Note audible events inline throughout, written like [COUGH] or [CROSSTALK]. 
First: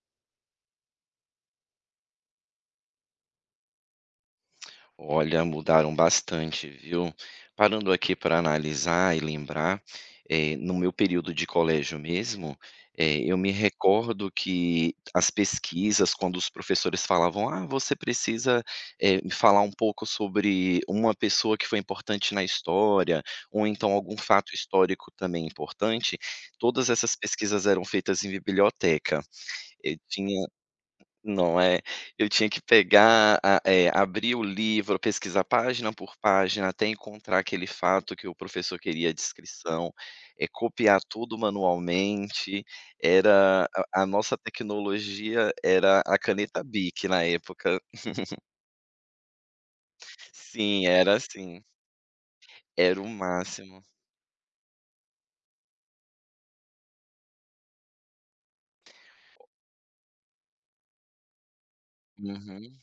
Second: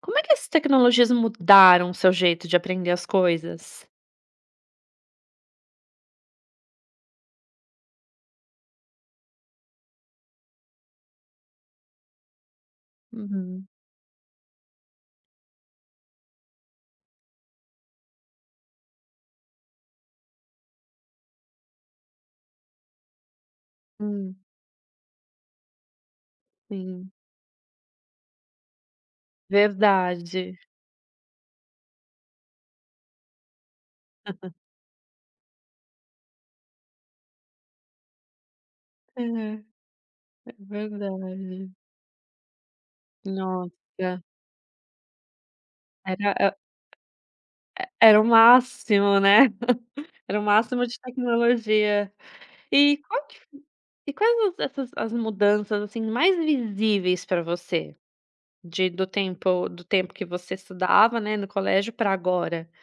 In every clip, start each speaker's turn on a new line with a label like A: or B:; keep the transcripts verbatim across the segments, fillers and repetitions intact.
A: Como é que essas tecnologias mudaram o seu jeito de aprender as coisas?
B: Olha, mudaram bastante, viu. Parando aqui para analisar e lembrar, eh, no meu período de colégio mesmo, eh, eu me
A: Uhum.
B: recordo que as pesquisas, quando os professores falavam: "Ah, você precisa, eh, me falar um pouco sobre uma pessoa que foi importante na história", ou então algum
A: Hum,
B: fato histórico também importante, todas
A: sim.
B: essas pesquisas eram feitas em biblioteca. Eu tinha,
A: Verdade.
B: não é? Eu tinha que pegar a eh, abrir o livro, pesquisar página por página, até encontrar aquele fato que o professor queria a
A: É,
B: descrição, é
A: é
B: copiar tudo
A: verdade.
B: manualmente. Era
A: Nossa,
B: a a nossa tecnologia era a
A: era é
B: caneta Bic na época.
A: era o máximo, né. [LAUGHS] Era o
B: Sim,
A: máximo de
B: era assim,
A: tecnologia. E
B: era o
A: qual que
B: máximo.
A: e quais as essas as mudanças, assim, mais visíveis para você, de do tempo do tempo que você estudava, né, no colégio para agora?
B: Uhum.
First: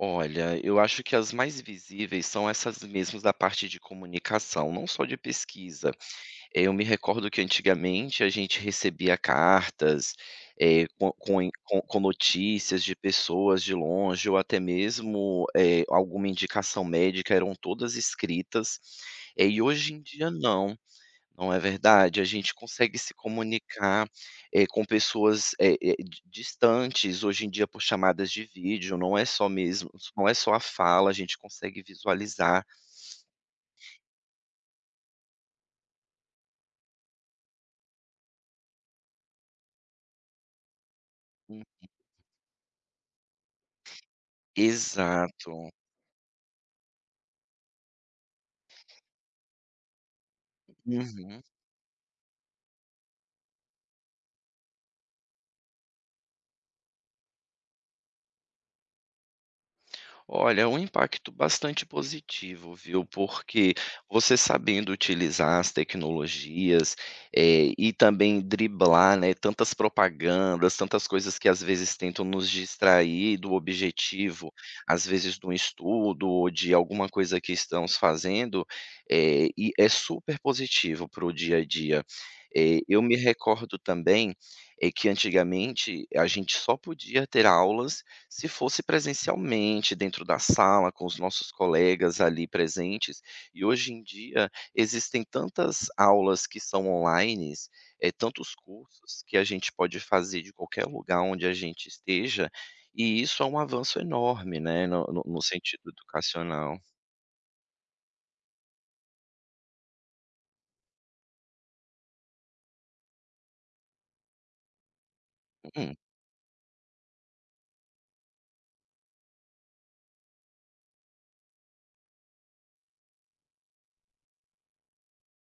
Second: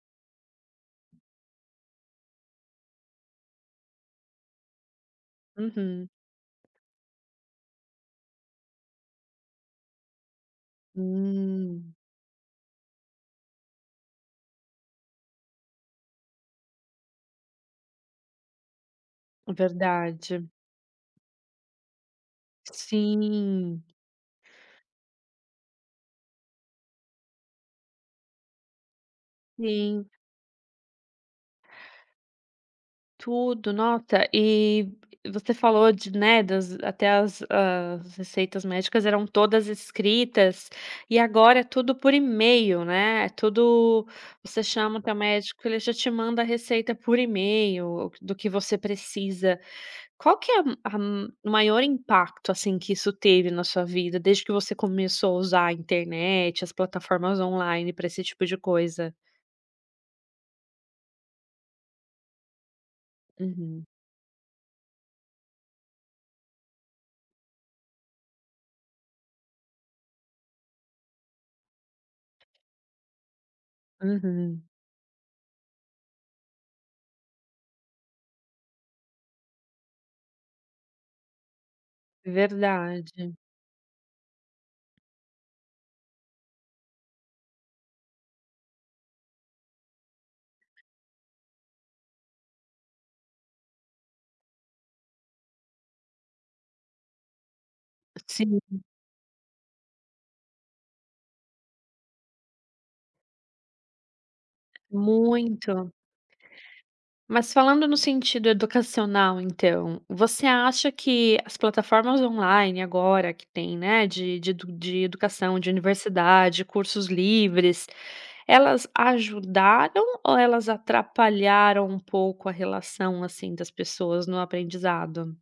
B: Olha, eu acho que as mais visíveis são essas mesmas da parte de comunicação, não só de pesquisa.
A: Uhum.
B: Eu me recordo que antigamente a gente recebia cartas, eh, com com in com
A: Hum.
B: com notícias de pessoas de longe ou até mesmo, eh, alguma indicação médica, eram todas escritas, eh, e hoje em dia
A: Verdade.
B: não, não é verdade? A gente consegue se
A: Sim.
B: comunicar, eh, com pessoas, eh eh, di distantes, hoje em dia por chamadas de vídeo, não é só mesmo,
A: Sim,
B: não é só a fala, a gente consegue visualizar.
A: tudo, nota. E você falou de, né, das até as as receitas médicas eram todas escritas, e agora
B: Hum,
A: é tudo por e-mail, né, é tudo, você chama o teu médico,
B: exato.
A: ele já te manda a receita por e-mail do que você precisa. Qual que é a a-
B: Uhum.
A: o maior impacto, assim, que isso teve na sua vida, desde que você começou a usar a internet, as plataformas online para esse tipo de coisa?
B: Olha, é um impacto bastante positivo, viu? Porque
A: Uhum,
B: você sabendo utilizar as tecnologias, eh, e também driblar, né, tantas propagandas, tantas coisas que às vezes tentam nos distrair do objetivo,
A: uhum.
B: às vezes do estudo ou de alguma coisa que estamos fazendo, eh, e é super positivo para o dia a dia. Eh, eu me
A: Verdade.
B: recordo também, eh, que antigamente a gente só podia ter aulas se fosse presencialmente, dentro da sala, com os nossos colegas ali presentes, e hoje em dia existem tantas aulas que são onlines, eh, tantos
A: Sim,
B: cursos que a gente pode fazer de qualquer lugar onde a gente esteja, e isso é um avanço enorme, né, no no no sentido
A: muito.
B: educacional.
A: Mas falando no sentido educacional então, você acha que as plataformas online agora que tem, né, de de edu de educação, de
B: Hum.
A: universidade, cursos livres, elas ajudaram ou elas atrapalharam um pouco a relação, assim, das pessoas no aprendizado?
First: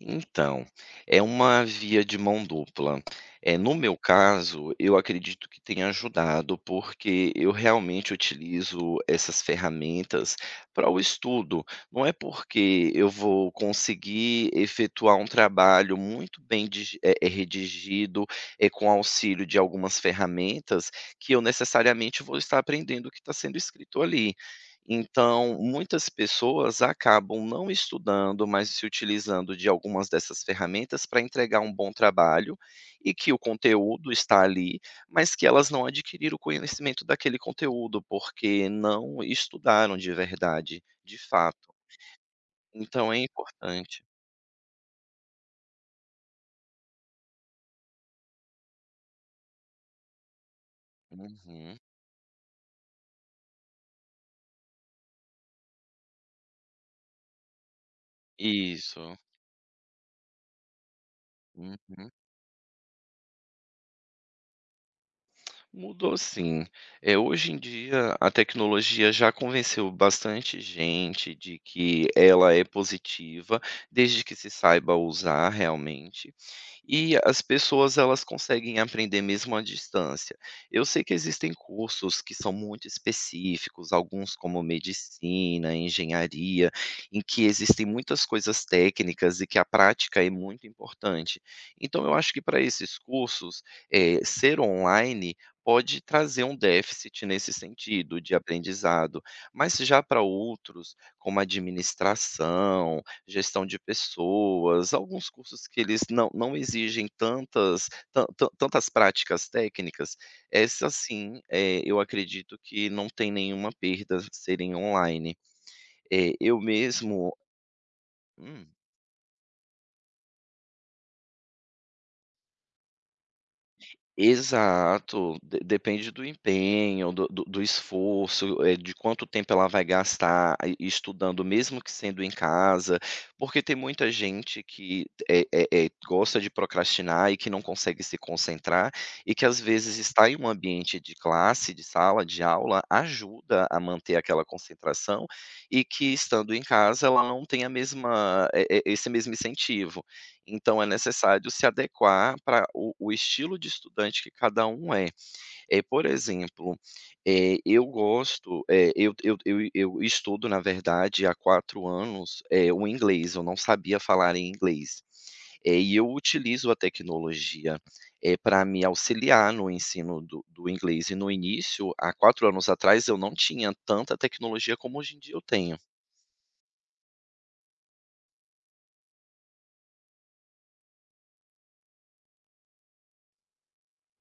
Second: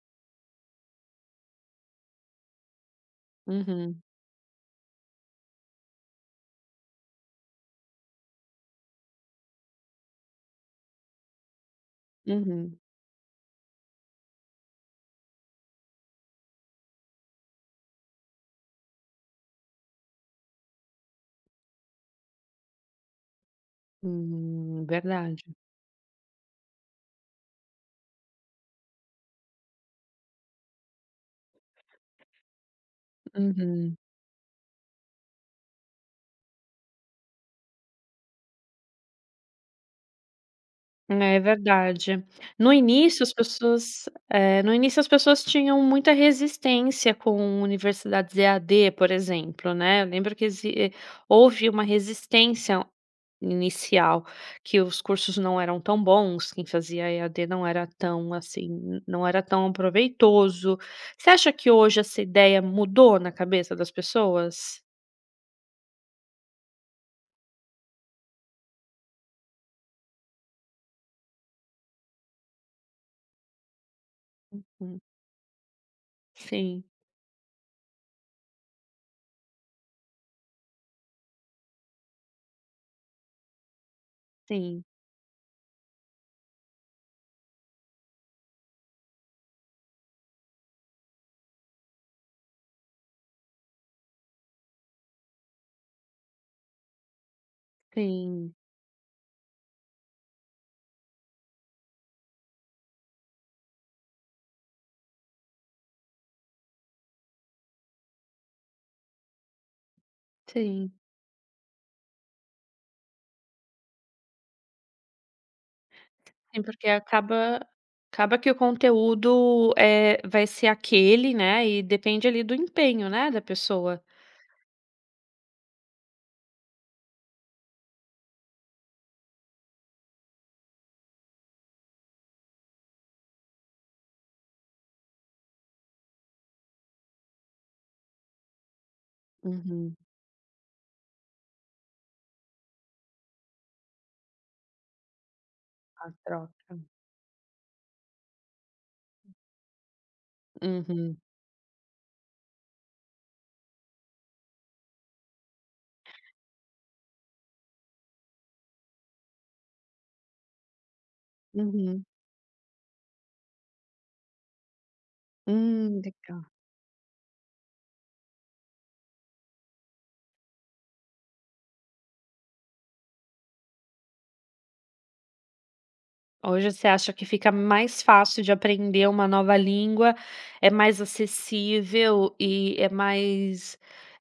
B: Então, é uma via de mão dupla. É no meu
A: Uhum,
B: caso, eu acredito que tenha ajudado, porque eu realmente utilizo essas ferramentas para o estudo. Não é
A: uhum.
B: porque eu vou conseguir efetuar um trabalho muito bem digi- eh, eh, redigido, eh, com auxílio de algumas ferramentas, que eu necessariamente vou estar aprendendo o que está sendo escrito ali.
A: Hum, verdade.
B: Então, muitas pessoas acabam não estudando, mas se utilizando de algumas dessas ferramentas para entregar um bom trabalho e que o
A: Uhum.
B: conteúdo está ali, mas que elas não adquiriram o conhecimento daquele conteúdo, porque não estudaram de verdade, de
A: É
B: fato.
A: verdade. No
B: Então é
A: início as
B: importante.
A: pessoas, eh, no início as pessoas tinham muita resistência com universidades E A D, por exemplo, né. Eu lembro que exi houve
B: Uhum.
A: uma resistência inicial, que os cursos não eram tão bons, quem fazia E A D não era tão, assim, n-
B: Isso.
A: não era tão proveitoso. Você acha que hoje
B: Uhum.
A: essa ideia mudou na cabeça das pessoas?
B: Mudou sim. É hoje em dia, a tecnologia já convenceu bastante gente de que ela é positiva, desde que se saiba
A: Hum,
B: usar realmente,
A: sim,
B: e as pessoas elas conseguem aprender mesmo à distância. Eu sei que existem cursos que são muito específicos, alguns como
A: sim,
B: medicina, engenharia, em que existem muitas coisas técnicas e que a prática é muito importante. Então eu acho que para esses cursos, eh, ser online pode trazer um déficit nesse sentido de
A: sim,
B: aprendizado, mas já para outros, como administração, gestão de pessoas, alguns cursos que eles não não exigem tantas tan tan tantas práticas técnicas, essa
A: sim.
B: sim, eh, eu acredito que não tem nenhuma perda serem online. Eh, eu
A: Sim, porque
B: mesmo.
A: acaba acaba que o
B: Hum.
A: conteúdo, é vai ser aquele, né, e depende ali do empenho, né, da pessoa.
B: Exato, de depende do empenho, do do do esforço, eh, de quanto tempo ela vai gastar e estudando, mesmo que sendo em casa, porque tem muita gente que, eh eh eh, gosta de procrastinar e que não consegue se concentrar, e que às
A: Uhum,
B: vezes estar em um ambiente de classe, de sala, de aula, ajuda a manter aquela concentração, e
A: a
B: que estando em
A: troca.
B: casa ela não tem a mesma eh eh, esse mesmo incentivo. Então é
A: Uhum,
B: necessário se adequar para o o estilo de estudante que cada um é. Eh, por exemplo, eh, eu gosto, eh, eu eu eu eu estudo, na verdade, há quatro
A: uhum.
B: anos, eh, o inglês, eu não sabia falar em inglês. Eh, e
A: Hum,
B: eu
A: legal.
B: utilizo a tecnologia, eh, para me auxiliar no ensino do do inglês e no início, há quatro anos atrás, eu não tinha tanta tecnologia como hoje em dia eu tenho.
A: Hoje você acha que fica mais fácil de aprender uma nova língua, é mais acessível e é mais,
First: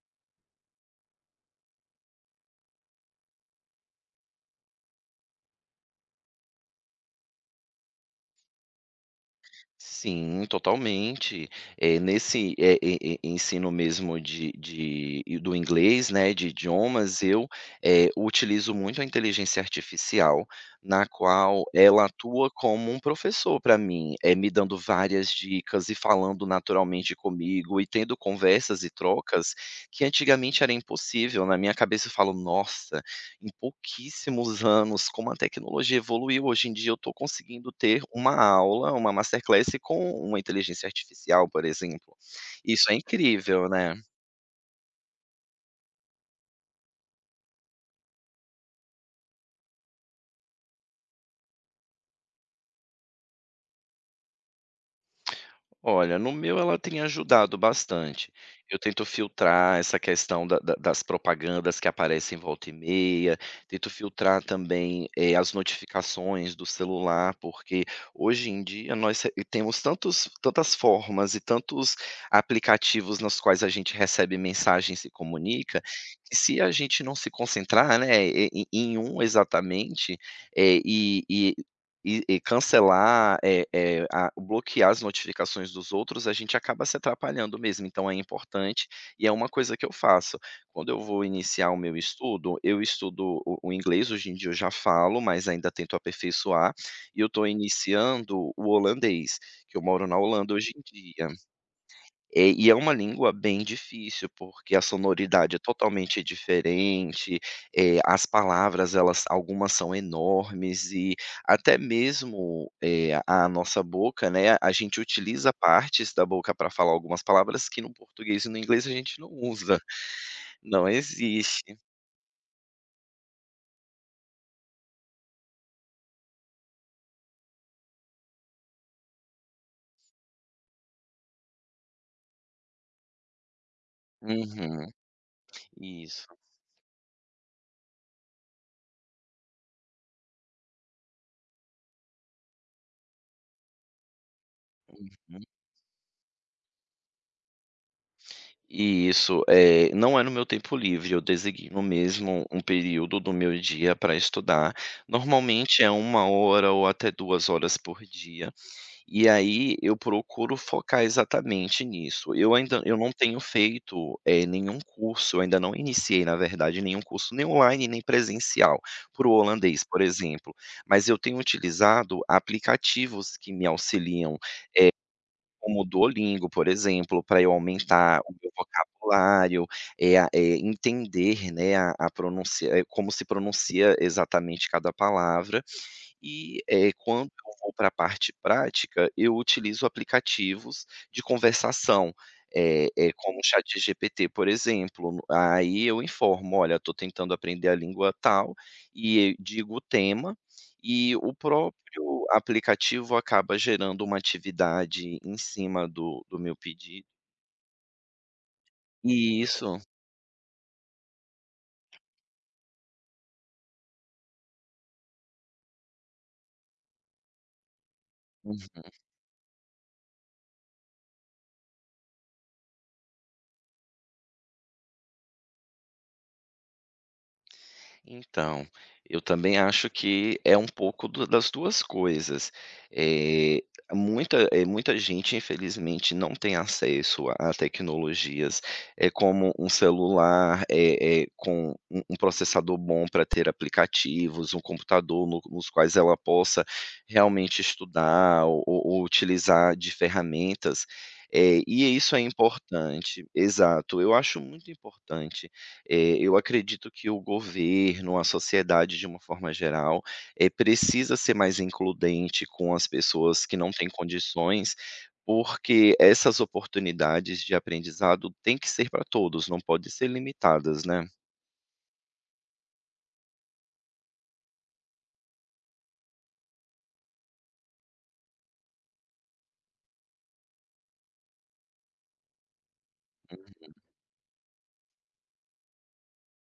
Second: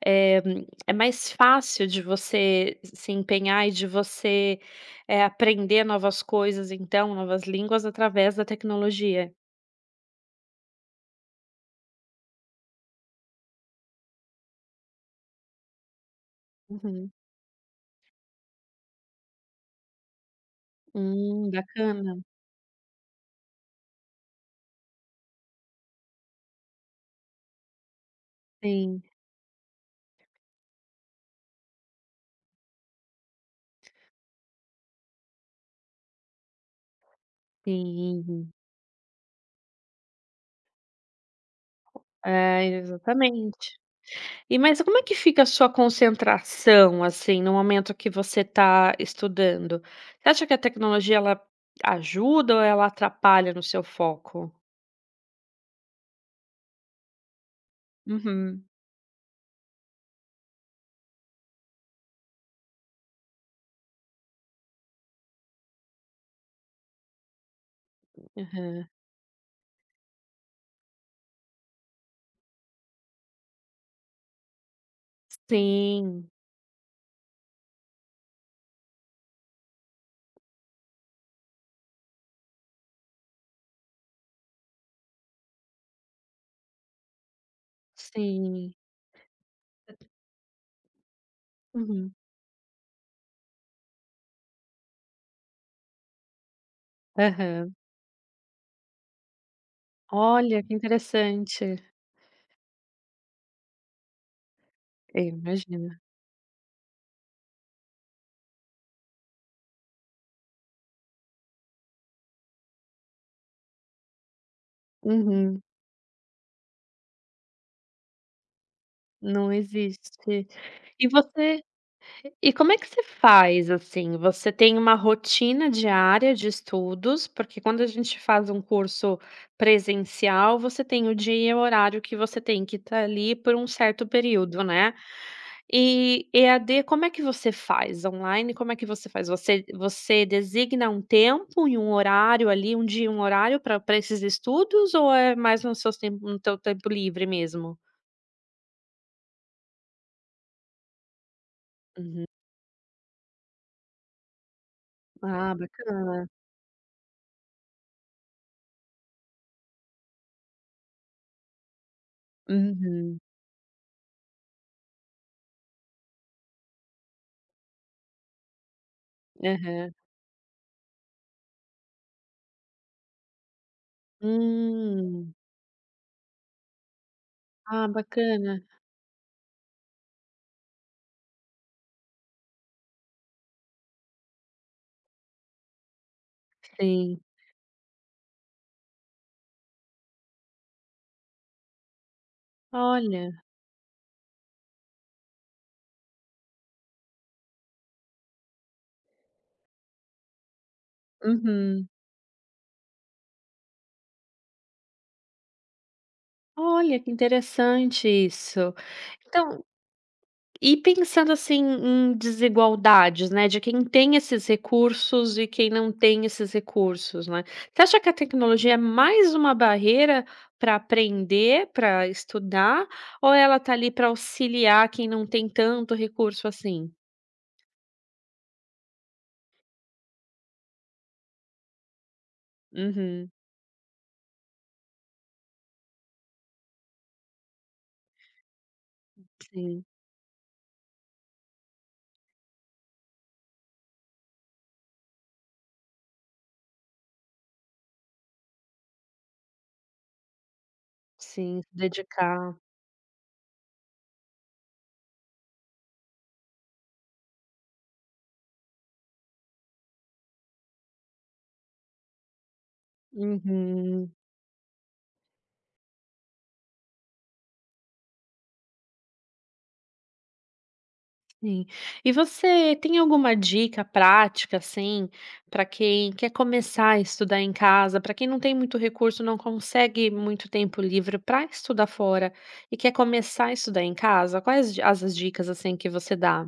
A: eh, é mais fácil de você se empenhar e de você, eh, aprender novas coisas então, novas línguas através da tecnologia?
B: Sim, totalmente. Eh, nesse, eh, e e ensino mesmo de de e do inglês, né, de
A: Uhum.
B: idiomas, eu, eh, utilizo muito a inteligência artificial, na
A: Hum,
B: qual ela
A: bacana.
B: atua como um professor para mim, é me dando várias dicas e falando naturalmente comigo e tendo conversas e
A: Sim,
B: trocas que antigamente era impossível. Na minha cabeça eu falo: "Nossa, em pouquíssimos anos, como a tecnologia evoluiu, hoje em dia eu estou conseguindo ter uma
A: sim.
B: aula, uma masterclass com uma inteligência artificial, por exemplo.
A: É,
B: Isso é incrível,
A: exatamente.
B: né?"
A: E mas como é que fica a sua concentração, assim, no momento que você está estudando? Você acha que a tecnologia ela ajuda ou ela atrapalha no seu foco?
B: Olha, no meu ela tem ajudado bastante.
A: Uhum.
B: Eu tento filtrar essa questão da da das propagandas que aparecem volta e meia, tento filtrar também, eh, as notificações do celular, porque hoje em
A: Aham.
B: dia nós re temos tantos tantas formas e tantos aplicativos nos quais a gente recebe mensagem e se comunica,
A: Sim,
B: que se a gente não se concentrar, né, e em um exatamente, eh, e e e cancelar, eh eh, a bloquear as notificações dos outros, a gente acaba se atrapalhando mesmo, então é
A: sim.
B: importante e é uma coisa que eu faço. Quando eu vou iniciar o meu
A: Uhum.
B: estudo, eu estudo o o inglês, hoje em dia eu já falo, mas ainda tento aperfeiçoar, e eu estou
A: Aham.
B: iniciando o holandês, que eu moro na Holanda
A: Olha,
B: hoje
A: que
B: em dia.
A: interessante.
B: Eh, e é uma língua bem difícil, porque a
A: Eu
B: sonoridade é
A: imagino.
B: totalmente diferente, eh, as palavras elas algumas são enormes e até mesmo, eh, a nossa boca, né, a gente utiliza
A: Uhum.
B: partes da boca para falar algumas palavras que no português e no inglês a gente não
A: Não
B: usa,
A: existe.
B: não
A: E você
B: existe.
A: E como é que você faz, assim? Você tem uma rotina diária de estudos? Porque quando a gente faz um curso presencial, você tem o dia e o horário que você tem que estar ali por um certo período,
B: Uhum,
A: né?
B: isso.
A: E EAD, como é que você faz? Online, como é que você faz? Você, você designa um tempo e um horário ali, um dia e um horário para esses estudos, ou é
B: Uhum.
A: mais no seu tempo, no teu tempo livre mesmo?
B: E isso, eh, não é no meu tempo livre, eu designo mesmo um período do meu dia para estudar.
A: Ah,
B: Normalmente é uma
A: bacana.
B: hora ou até duas horas por dia, e aí eu procuro focar exatamente nisso. Eu ainda eu não
A: Uhum.
B: tenho feito, eh, nenhum curso, eu ainda não iniciei, na verdade, nenhum curso, nem online, nem presencial, para o holandês,
A: Aham.
B: por exemplo, mas eu tenho utilizado aplicativos que me auxiliam
A: Hum.
B: como o Duolingo, por exemplo, para eu
A: Ah,
B: aumentar o meu
A: bacana.
B: vocabulário, é a eh, entender, né, a a pronúncia eh, como se pronuncia exatamente cada palavra, e, eh,
A: Sim.
B: quando eu vou para a parte prática, eu utilizo aplicativos de conversação, eh eh, como o
A: Olha.
B: ChatGPT, por exemplo. Aí eu informo: "Olha, estou tentando aprender a língua tal", e eu digo o tema, e o
A: Uhum.
B: próprio aplicativo acaba gerando uma atividade em cima do do meu
A: Olha,
B: pedido.
A: que interessante isso.
B: E
A: Então,
B: isso.
A: e pensando assim em desigualdades, né, de quem tem esses recursos e quem não tem esses recursos, né. Você acha que a tecnologia é mais uma barreira para aprender, para estudar, ou ela tá ali para auxiliar quem não tem tanto recurso assim?
B: Então, eu também acho que é um pouco do das duas coisas.
A: Uhum,
B: Eh, muita eh, Muita gente, infelizmente, não tem acesso a a tecnologias, eh, como um
A: sim,
B: celular, eh eh, com um um processador bom para ter aplicativos, um computador no nos quais ela possa realmente estudar ou ou ou utilizar de ferramentas, eh,
A: sim, se
B: e isso é
A: dedicar.
B: importante. Exato, eu acho muito importante eh, Eu acredito que o governo, a sociedade de uma forma geral, eh, precisa ser mais includente com as pessoas que não têm
A: Uhum.
B: condições, porque essas oportunidades de aprendizado têm que ser para todos, não pode ser limitadas, né?
A: Sim. E você tem alguma dica prática, assim, para quem quer começar a estudar em casa, para quem não tem muito recurso, não consegue muito tempo livre para estudar fora e quer começar a estudar em casa? Quais di- as as dicas, assim, que você dá?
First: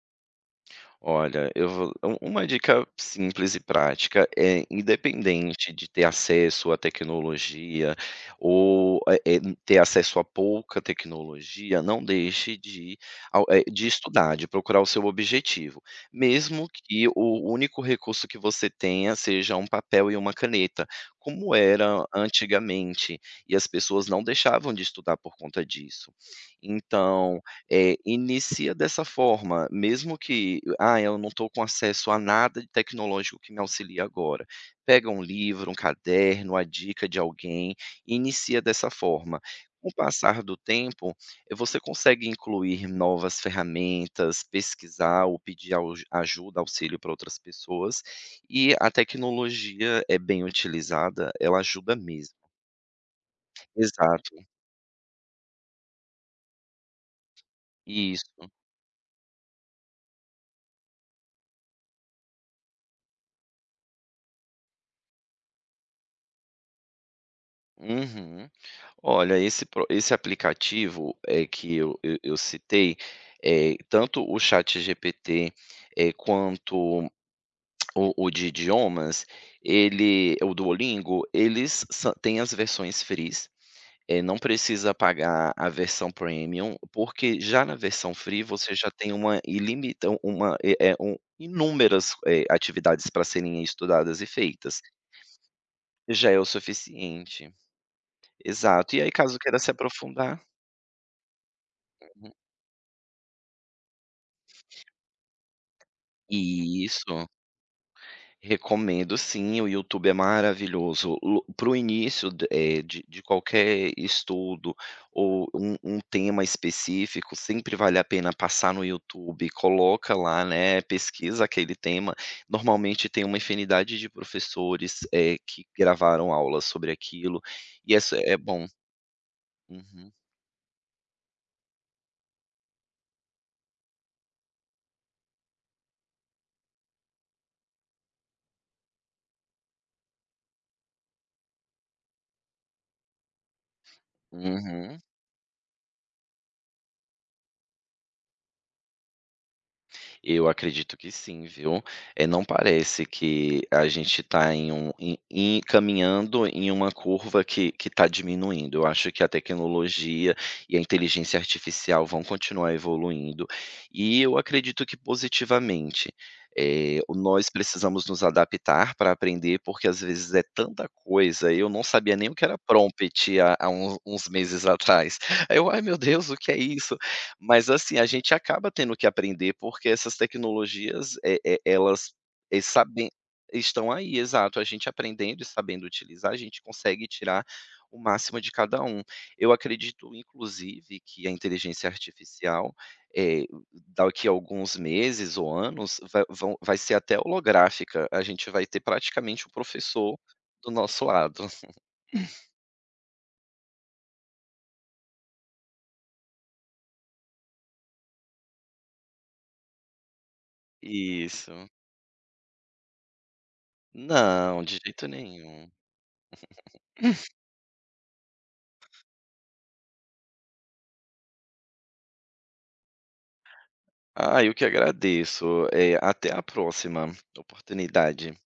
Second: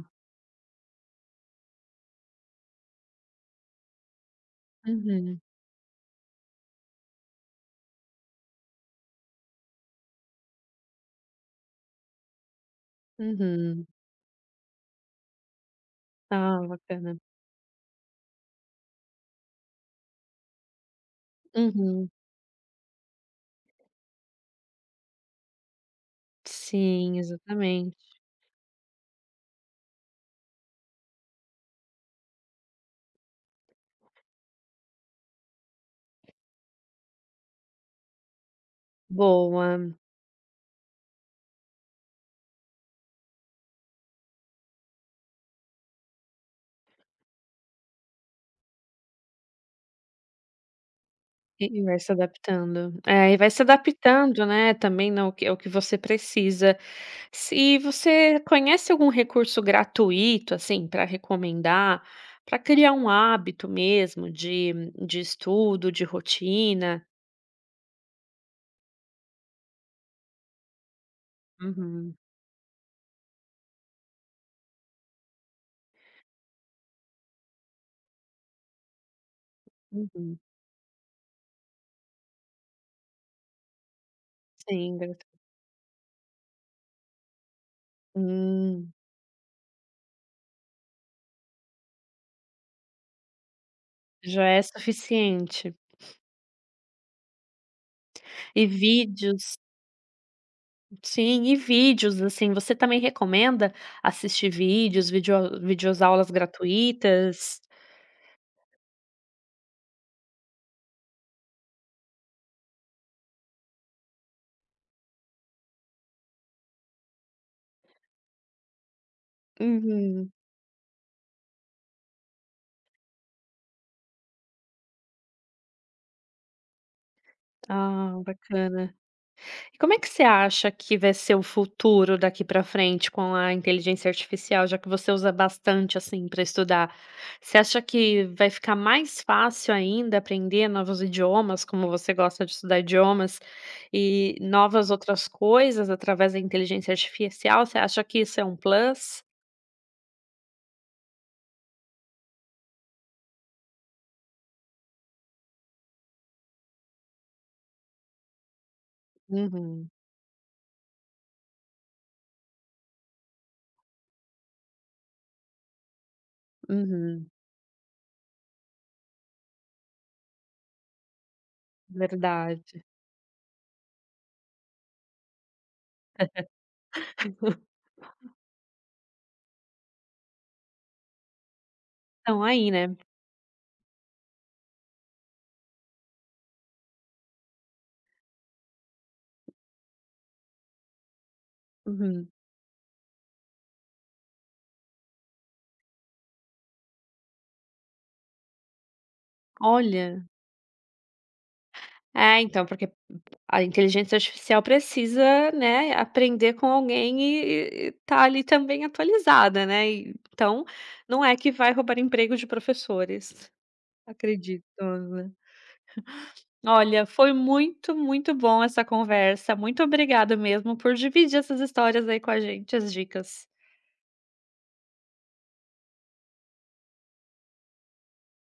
B: Olha, eu vou u uma dica simples e prática é,
A: Uhum,
B: independente de ter acesso à tecnologia ou, eh eh, ter acesso a pouca tecnologia, não deixe de ao eh, de
A: uhum.
B: estudar, de procurar o seu objetivo,
A: Ah,
B: mesmo que
A: bacana.
B: o único recurso que você tenha seja um papel e uma caneta, como era
A: Uhum.
B: antigamente, e as pessoas não deixavam de estudar por conta disso.
A: Sim,
B: Então, eh,
A: exatamente.
B: inicia dessa forma, mesmo que: "Ah, eu não estou com acesso a nada de tecnológico que me auxilie agora". Pega um livro, um caderno, a dica de alguém, e inicia dessa forma. Com o
A: Boa.
B: passar do tempo, eh, você consegue incluir novas ferramentas, pesquisar ou pedir auj ajuda, auxílio para outras pessoas, e a tecnologia é bem utilizada, ela
A: E e
B: ajuda
A: vai se
B: mesmo.
A: adaptando. É, e vai se
B: Exato,
A: adaptando, né, também no que ao que você precisa. Se você
B: isso.
A: conhece algum recurso gratuito, assim, para recomendar, para criar um hábito mesmo de de estudo, de rotina?
B: Uhum. Olha, esse pro esse aplicativo, é que eu
A: Uhum,
B: eu eu citei, eh, tanto o ChatGPT, eh, quanto o o de idiomas, ele
A: uhum.
B: o Duolingo, eles sã têm as versões frees, eh, não precisa
A: Sim, gratu
B: pagar a versão premium, porque já na versão free você já
A: hum,
B: tem uma ilimita uma eh eh, um inúmeras, eh, atividades para serem estudadas e
A: já é
B: feitas,
A: suficiente.
B: já é o suficiente.
A: E
B: Exato. E aí caso
A: vídeos
B: queira se aprofundar.
A: sim, e vídeos, assim, você também recomenda assistir vídeos, vídeo videoaulas
B: Isso,
A: gratuitas?
B: recomendo sim, o YouTube é maravilhoso para o início d eh, de de qualquer estudo ou um um tema específico, sempre vale a pena passar no YouTube, coloca
A: Uhum.
B: lá, né, pesquisa aquele tema. Normalmente tem uma infinidade de professores, eh, que gravaram aulas sobre aquilo, e essa
A: Ah,
B: é bom.
A: bacana. E como é que
B: Uhum,
A: você acha que vai ser o futuro daqui para frente com a inteligência artificial, já que você usa bastante, assim, para estudar? Você acha que vai ficar mais fácil ainda aprender novos idiomas, como você gosta de estudar idiomas, e novas
B: uhum.
A: outras coisas através da inteligência artificial? Você acha que isso é um plus?
B: Eu acredito que sim, viu. É não parece que a gente está em um em em caminhando em uma curva que que tá diminuindo. Eu acho que a
A: Uhum,
B: tecnologia e a inteligência artificial vão continuar evoluindo, e eu acredito que positivamente. Eh,
A: uhum,
B: nós precisamos nos adaptar para aprender, porque às vezes é tanta coisa, eu não sabia nem o que era
A: verdade.
B: prompt há há uns uns meses atrás. Aí eu: "Ai meu Deus, o que é isso?"
A: [LAUGHS]
B: Mas assim, a gente acaba tendo que aprender, porque essas tecnologias, eh eh, elas,
A: Estão
B: eh,
A: aí, né?
B: sabem estão aí, exato. A gente aprendendo e sabendo utilizar, a gente consegue tirar o máximo de cada um. Eu acredito, inclusive, que a inteligência
A: Uhum.
B: artificial, eh, daqui a alguns meses ou anos, va vão vai ser até holográfica, a gente vai ter praticamente o professor
A: Olha.
B: do nosso lado.
A: É, então, porque a inteligência artificial precisa, né, aprender com alguém e estar tá ali também atualizada, né. E então, não é que
B: Isso.
A: vai roubar emprego de professores,
B: Não,
A: acredito,
B: de jeito
A: né.
B: nenhum.
A: Olha, foi muito, muito bom essa conversa. Muito obrigada mesmo por dividir essas histórias aí com a gente, as dicas.
B: Ah, eu que agradeço. Eh, até a próxima oportunidade.